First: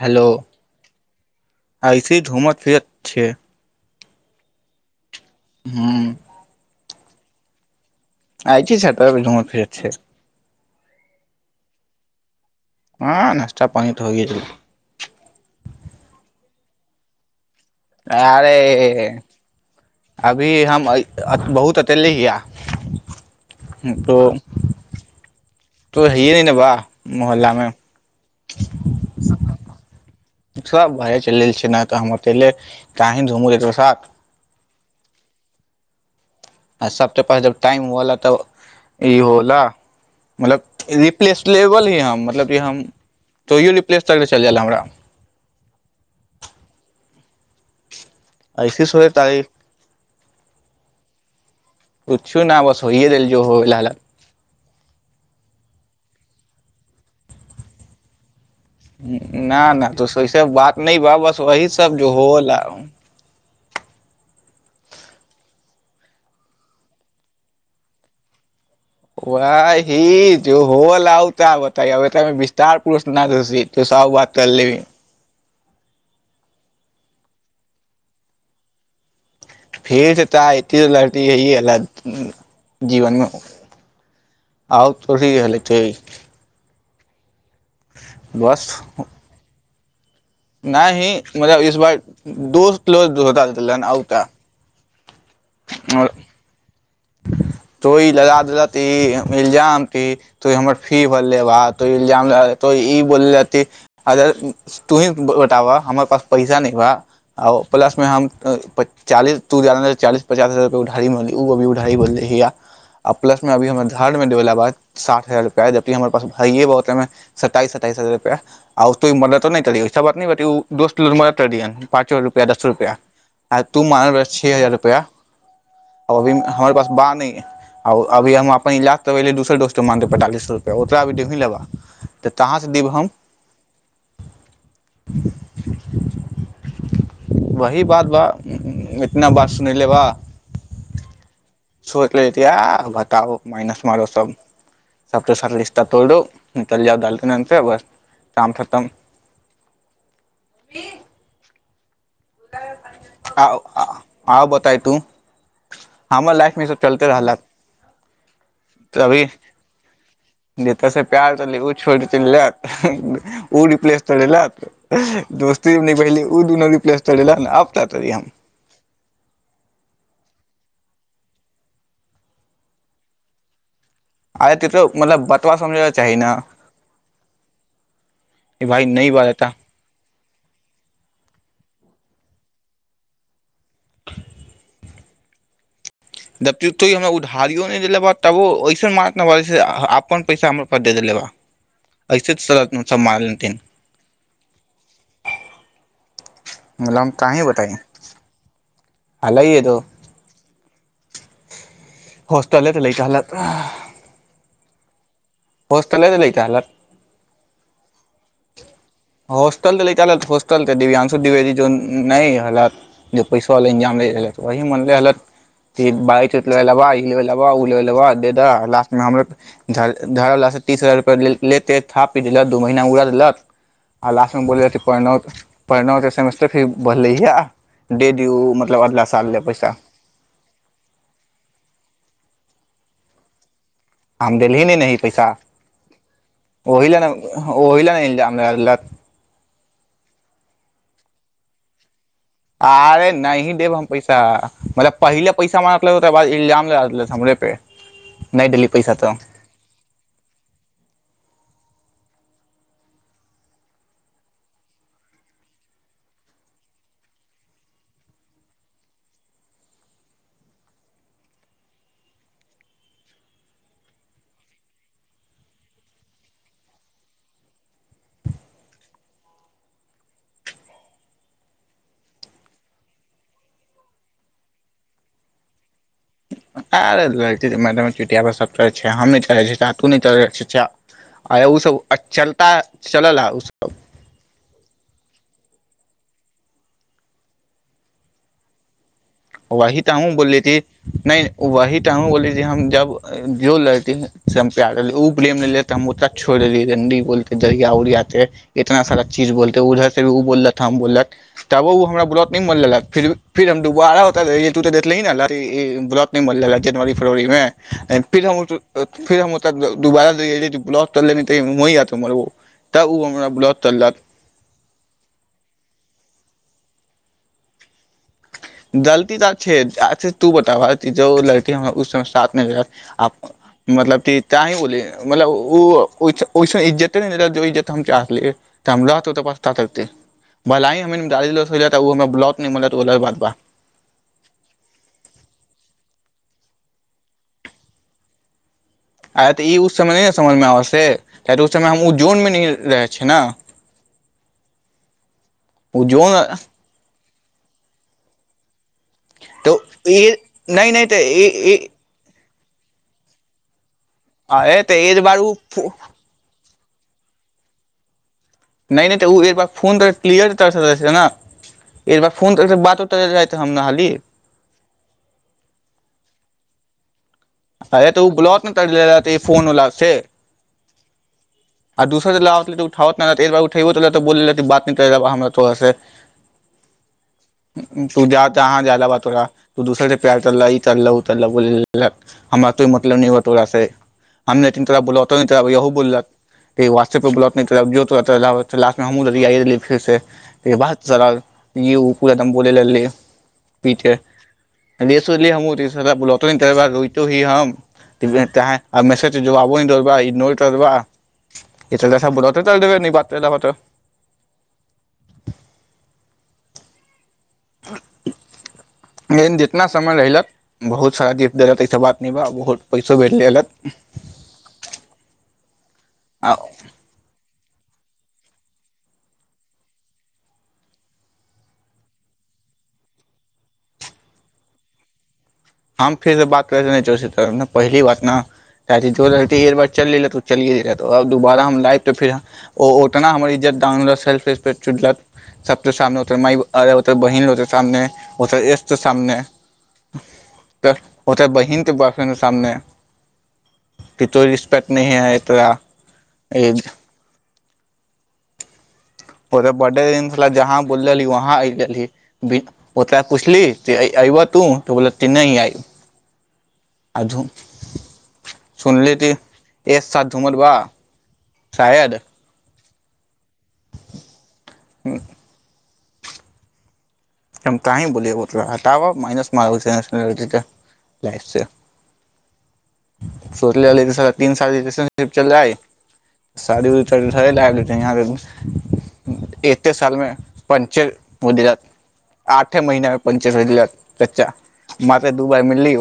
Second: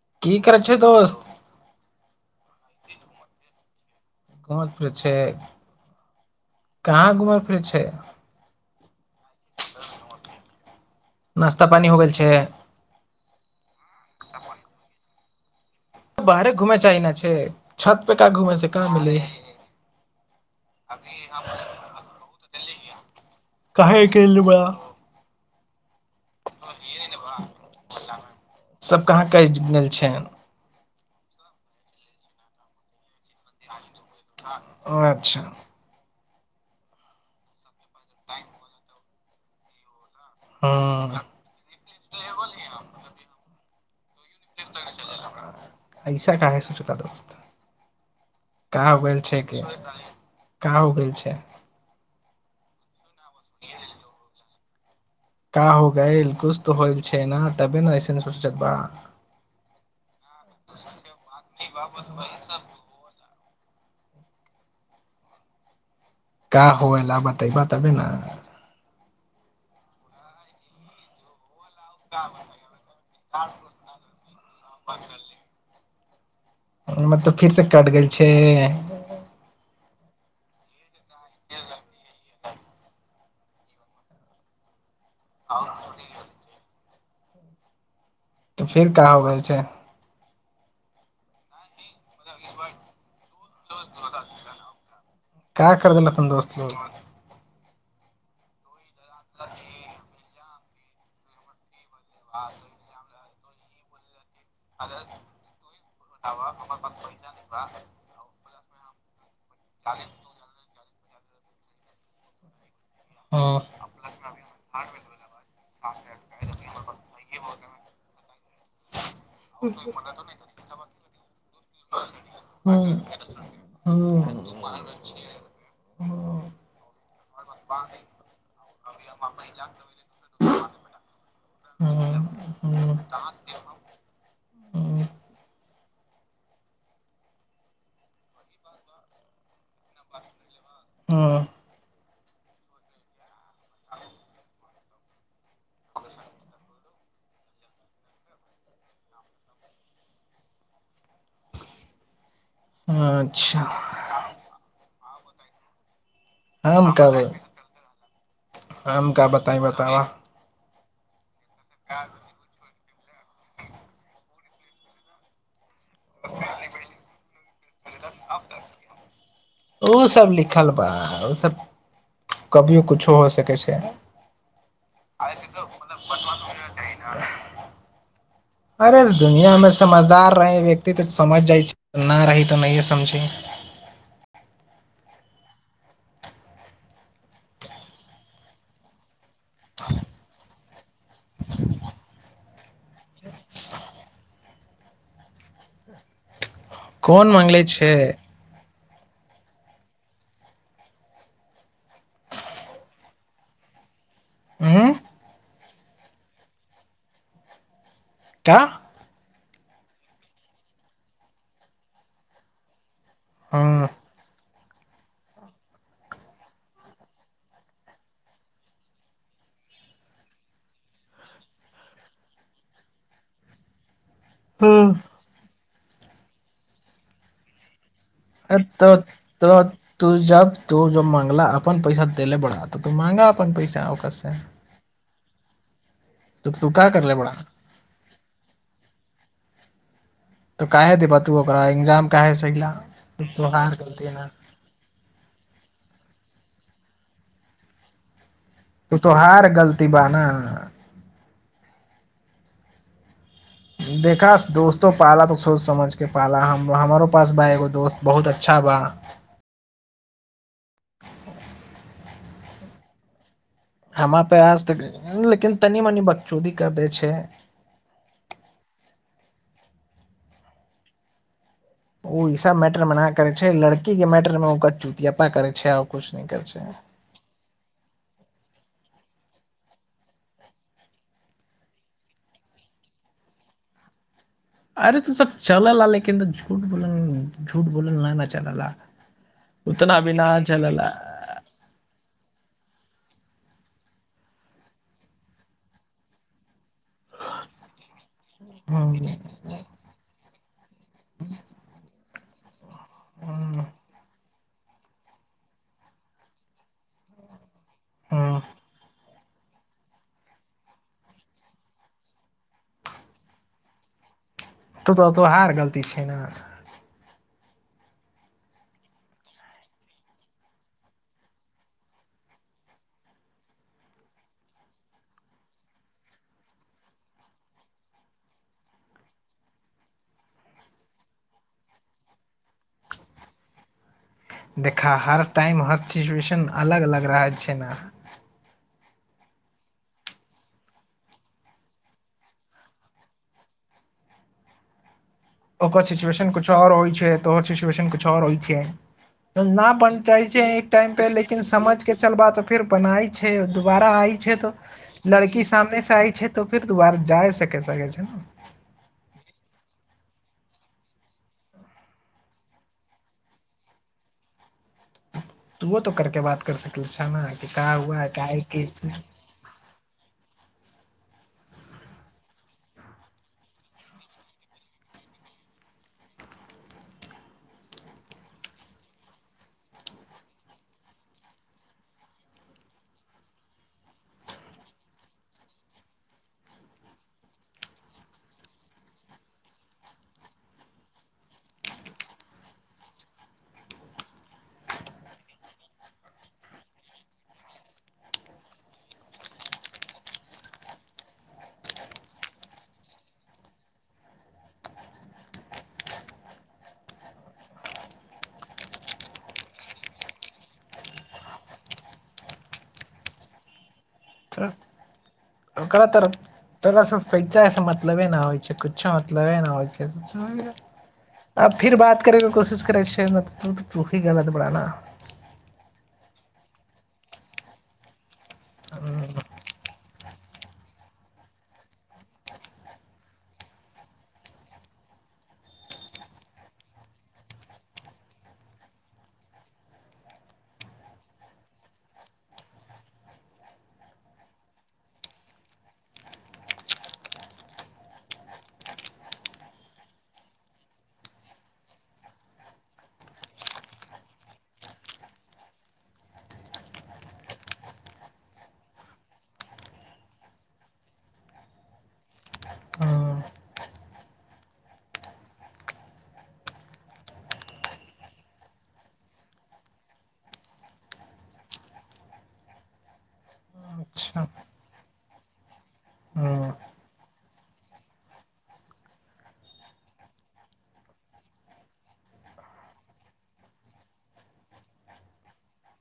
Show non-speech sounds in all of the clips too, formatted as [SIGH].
Hello की करै छै दोस्त अइसे घूमत फिरैत छीयै बहुत कुछ छय हूं कहाँ घूमै फिरै छै आइ छी तब भी घुमैत फिरैत छै। नाश्ता पानि हो गेल छै हँ नस्ता पानी तऽ होइ गेल छै। बाहरे घुमय चाहीना छै छत पे का घूमे से कहाँ अरे मिले अभी हम बहुत अतेलले हिया काहे तो केलू बा तो हैये नहि ने बा मोहल्ला मे सब कहाँ क छै सब भरे चलि छै ने तऽ हम अतेले ती काहे धूमू ऐकरा साथ ओ अच्छा आ सब ते पहिले जब टाइम ह ला तऽ ई होल मतलब हँ रिप्लेस लेबल ही हम मतलब हम तोयो ऐसा क सुचता दोस्त क ऐसे हो सोचैत गेल छै रही की क हो गेल छै पछु न ब स होहिए देल ज हो लाल का हो गा किुश तऽ होइल छै ने तबे नेइसेन्स न नहि तो सह सब बात न बा बस वही सब जो होला क हो ल बतै ब तबे ने व ही ज होल त बत त विस्तार पुर न जस त साव बात कर लेब मत तब फेरसँ कटि गेल छै फेर ए तऽ ए यह अ् एलिथ जीवनमे आउ हे हलते ह तऽ फेर का होगा इे नहि ही मतब इस बार दोस्तलोता रो द क्य कर देल अपनन दोस्त ल तोंइ लगा द त मिल जााम त तऽ हमर फी भेललै बात तो ई जाम लगा तो ई बोललक त अगर तूही बताबह हमरा पास पैसा न बा आ प्लस मे हम पच्चालीस चालीस पचास हजार कोढ़ा घड़ी ब हिया आ प्लसमे अभी अच्छा हमर घरमे देबैला बात साठ हजार रुपआ जबकि हमर पास भइए बतहिमे सताइस सताइस हजारआ आ ओ तो मददो नहि करहैस बात दोस्त मदद कर दियह पाँचो रुपैआ दसो रुपैआ आ तू मान रह छओ हजार रुपैआ ओभी न हमर पास बाँह नहिं आ अभी हम अपन इलाज त एल दोसर दोस्त माने पैतालीस रुपैआ त टिफिन लाब त कहां स दिअ हम वही बातबा एतना वास सुन लेबा चो बताउ मायनस आरो सब सबच स त तोरो निकल जाऊदाल तनतर बस काम खतम आ आउ बताय तू हमर लाइफ मे ई सब हम चलते कहबै रहल त हम अभी का बताई बतावा कैसे प्याज उऊ छो तन लै ओ र प्लस त दोस्त पहिल ओ दू नी प्ले आ का करि हम ओसभ लिखल बा ओसभ कभियो किछो हो सकै छै आरे त तो मतलब बतबा समझैके चाही ने अरे दुनियामें समझदार रहै व्यक्ति तऽ समझ जाइ छै न रही तऽ नहिए समझी दबो हमरा उधारियो नहि देले ब तबो ओऐसन मार अपन पैसा हमर पटेद ले बा ऐसे त सत सब मान लतन [INAUDIBLE] कोन मङ्गलै छै हल हए तो हॉस्टल तऽ लै कहल आँ होसटले के नहि त नहि तल त हॉस्टल तऽ ल चलत हॉस्टल तऽ दिव्यांशु द्विवेदी जो नहि हालत जे हँ पैसावलाेम लै रहै वही मानले हलत कि बाइ लेय लेाबा ई लेबै लेवा ओ लेय लेा दे दह लासटमे हमरो झाड़यवलाासँ तीस हजार रुपैआ लेते थाप पी देलत दू महीना उड़ा देलत आओ लास्टमे बोल जाइ छै हँ पनो त पढ़लहुँ तऽ सेमेस्टर फी बढ़लै हे अ तऽ तऽ तू जब तू जब मंगला अपनन पैसा दे ले बड़ा आ तऽ माँंगा अपन पैसा चक छै हम देलही नै नहि ने पैसा ओहि लए करले बड़ा नहि ओहि लए नहिरा तऽ काह हे दे ब तू कर एग्जाम काहे सहिला आरे तू नहि देब तोहार हम गलती पैसा ना मतलब पहिले पैसा हमरा तै बाद इलजाम लगाै हमरे पे नहि देली पैसा तू तो तऽ हार गलती ब ना देखा दोस्तो पाला तो सोच समझ के पाला हम हमारो पास बा एगो दोस्त बहुत अच्छा बा ह हमरा पे आज तऽ लेकिन तनी मनि बकचूदी कर दै छै ओ ई सब मैटर मे न करे छै लड़की के मैटर मे ओ कचुतियापा करे छै आ किछु और नहीं करे छै आरे लड़की के मेटर मे चिटियााप सभ चरै छै हम नहि चढ़ै छिय चाहा तू नहि चढ़ छाह आ ओसभ चलता चलल ह ओसभ अरे तू सब चलल लेकिन तऽ झूठ बोल झूठ बोलल नहि न चलल वही त हू बोलिए नहि वह तऽ हू बोली हम जे हम जब जो लड़ती ह प्यार करे उ ब्लेम ल ले त हम ओता छोड़ देलिय रनडी बोलते दरिया उऊरियाते इतना हूं सारा चीज बोलते उधर भी ओ बोल ाम बोललक तबो ओ हमरा बोलत नि मोल ल फिर फिर हम दुबारा तब तू तऽ देखलही ने ई ब्लॉत नहि मे जनवरी फरवरी मे फिर हूं हम फिर हम दुबारा ब्लॉक चल त म आ तर ओ तब ओ हमरा ब्लॉक तललक ए त तऽ हार गलती छै ने गलती तऽ छै अच्छा तू बताबह जो लड़की साथ रहत मतलब मतलब इज्जते इ्े त हम रहतत भला ही ब्ल मा देखा हर टाइम हर सिचुएशन अलग अलग रहै छै ने आ तऽ ई ओ समय नहि ने समझमे आबै छै किया कि ओहि समय हम ओ जोनमे नहि रहै छियै ने ओकर ओ जोन सिचुएशन कुछो और होइ छै तऽओर सिचुएशन कछु आओर होइ छैै न तऽ बन ई जा छै एक नहि नहि टाइम पे तऽ लेकिन ई समझ के चल बात फिर बनाय छै दुबारा आइ छै तो अरे तऽ एक बार ओ लड़की सामने से आइ छै तो फेर द दुबार जाइ सके सै छै ने नहि नहि तऽ ओ एक बार फोन त क्लियरर स छै ने एक बार फोन त बातो तरल जाै त हम नही त वो तो करके बात कर सकई छाई अरे तो ब्लॉक मे तल रह फोन उला आ दोसर ल उठारठेो ब तोरँ तू जा तऽहाँ जा ले तोरा त दोसर प्यार चल ईल तोऽ हमारा कोई मतलब नए तोरा से हम तोरा व्हाटसअप पर ब्लॉकों नय करवा फेर साला पी के गरियायो हमाह मैसेज जबाबो देब इगनोर करब लेकिन जितना समय रहलत बहुत सारा गिफ्ट देलत एहिसँ बात नहि बा बहुत पैसो भेट लेलत ओकरात तरफ मतलबे नहि होइ छै कुछो मतलबे नहि होइ छै आब फिर बात करेके कोशिश करै छ तू गलत बड़ाना हम फेर बात नई करय चाहे छ ओकरा से पहली बात न काहे की जो लड़की एक बेर चल गेलय चलिये गेलय दुबारा हम लाइफ़ मे फेर ओतना हमर इज्जत डाउन होला सेल्फरेस्पेक्ट ओकरा बहिनो के सामने गेस्ट के सामने त ओतऽ बहिन त बॉयफ्रैंड के सामने कि तोरा रिस्पेक्ट न है तोरा ओ बर्थडे दिन जहाँ बोलली वहाँ गेली ओरा पुछली अऐबह तू तोली नहि आइ आू सुनली ती एक साथ झूमल बा शायद ह कह बोलिय हो अच्छा तील हँ चली एते साल मे आठे महीना मे पच्चा म ते दू बार मिलली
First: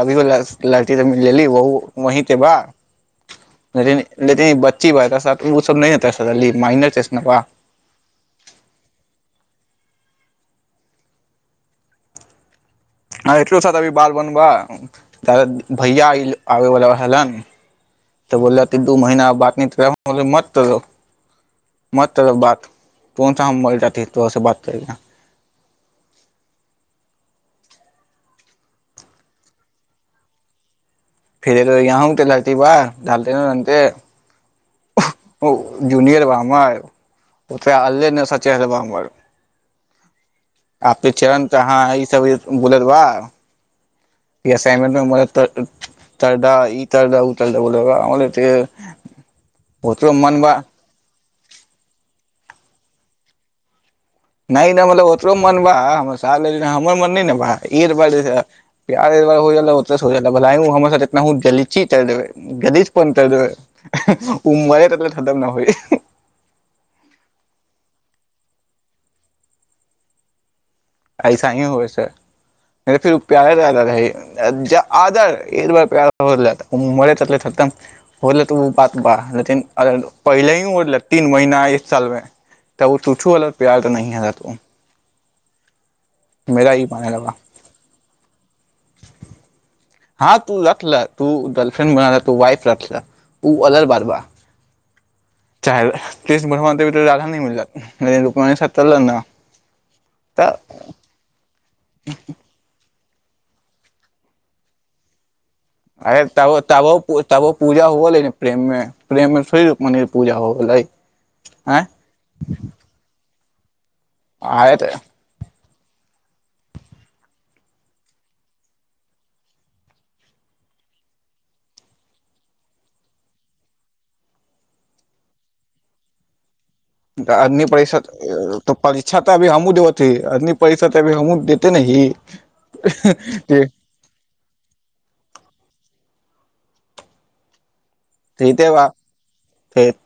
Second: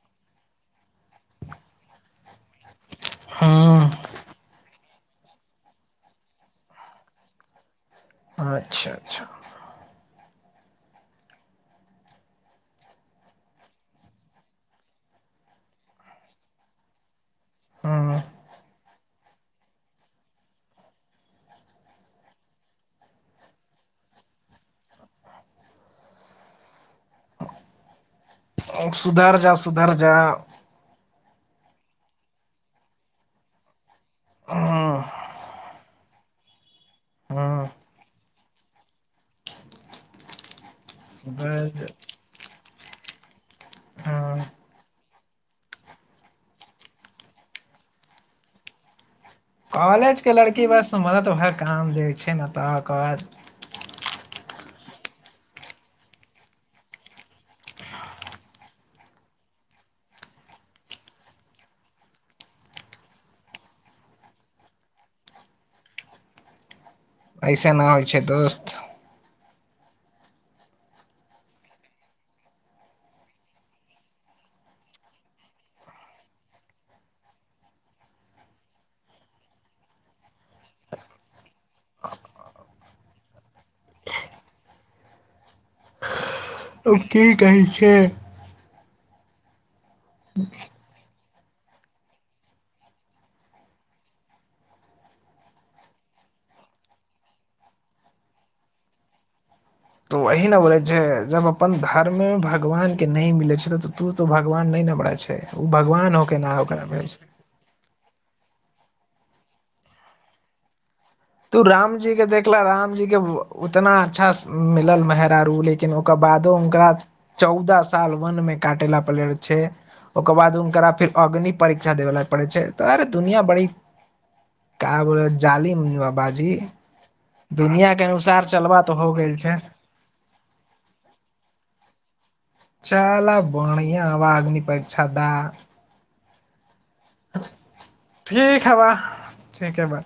अभी लड़की त म लेली वे बा हँ बची ओ सब ब अच्छा अच्छा ह एलो सा अभी बाल बनबा द भैया आबै वालला हलन हँ तऽ बोल दू महीना बात नहि त म म बात कोन सा हम मर तो बात करई बिना सुधर जा सुधर जा फिरल यहाँ हम त धरती बाह ढालते रे हँ ओ जूनियर बा हमर ओ हँ अललेचा हमर आपके चरण त सुधर जा ई सब बोलल बा हँ ईसइमे म त तडा ई तडा उ तरडा बोल कॉलेज के लड़की बस मदद भर काम देय छै ने तकर नहि नहि मतलब ओतो मन बार मन ने बा होनाची देचप देब मर खतम न हो [INAUDIBLE] अइसे नहि होइ छै दोस्त ऐसा ही होऐस फिर प्यारे रहै एकार प्याराम त बात लिन पहिले ही तीन महीना एक साल मे तबूछ प्यार तऽ [INAUDIBLE] मेरा ई मानेला की बा कहै छै हँ तू रखले तू गर्लफ्रेंड त वाइफ रख अल बार बार चाहे कृष्ण भगवान राधा नें मिलत [INAUDIBLE] तो वही तऽ ने बोलै छै जब अपन धर्म भगवान के नहि मिलै छलै तऽ तू तो भगवान नहि नबरा छ अरे त तबो तबो पूजा होव लै प्रेम मे प्रेम मे स रू म पूजा हो गेलै तू आँय रामजी के देखला रामजी के इतना अच्छा आय तऽ मिलल मेहरारू लेक ओकर बादो हुनकरा चौदह साल वन में काटे ला पड़े छै ओकर बाद उनकरा फिर अग्नि परीक्षा देव ला पड़े छै तरे दुनिया बड़ी का बोलेम जालिम बाजी त अग्नि परिषद तऽ हो परीक्षा तऽ गेल अभी छै हमूँ देबती अग्नि पर्षा तऽ अभी हम देते न [UNINTELLIGIBLE] [INAUDIBLE] चलअ बन्हिआ आग्नि परिक्षा द ह [INAUDIBLE] ठीक देते ह वा बा ठीके फेर बा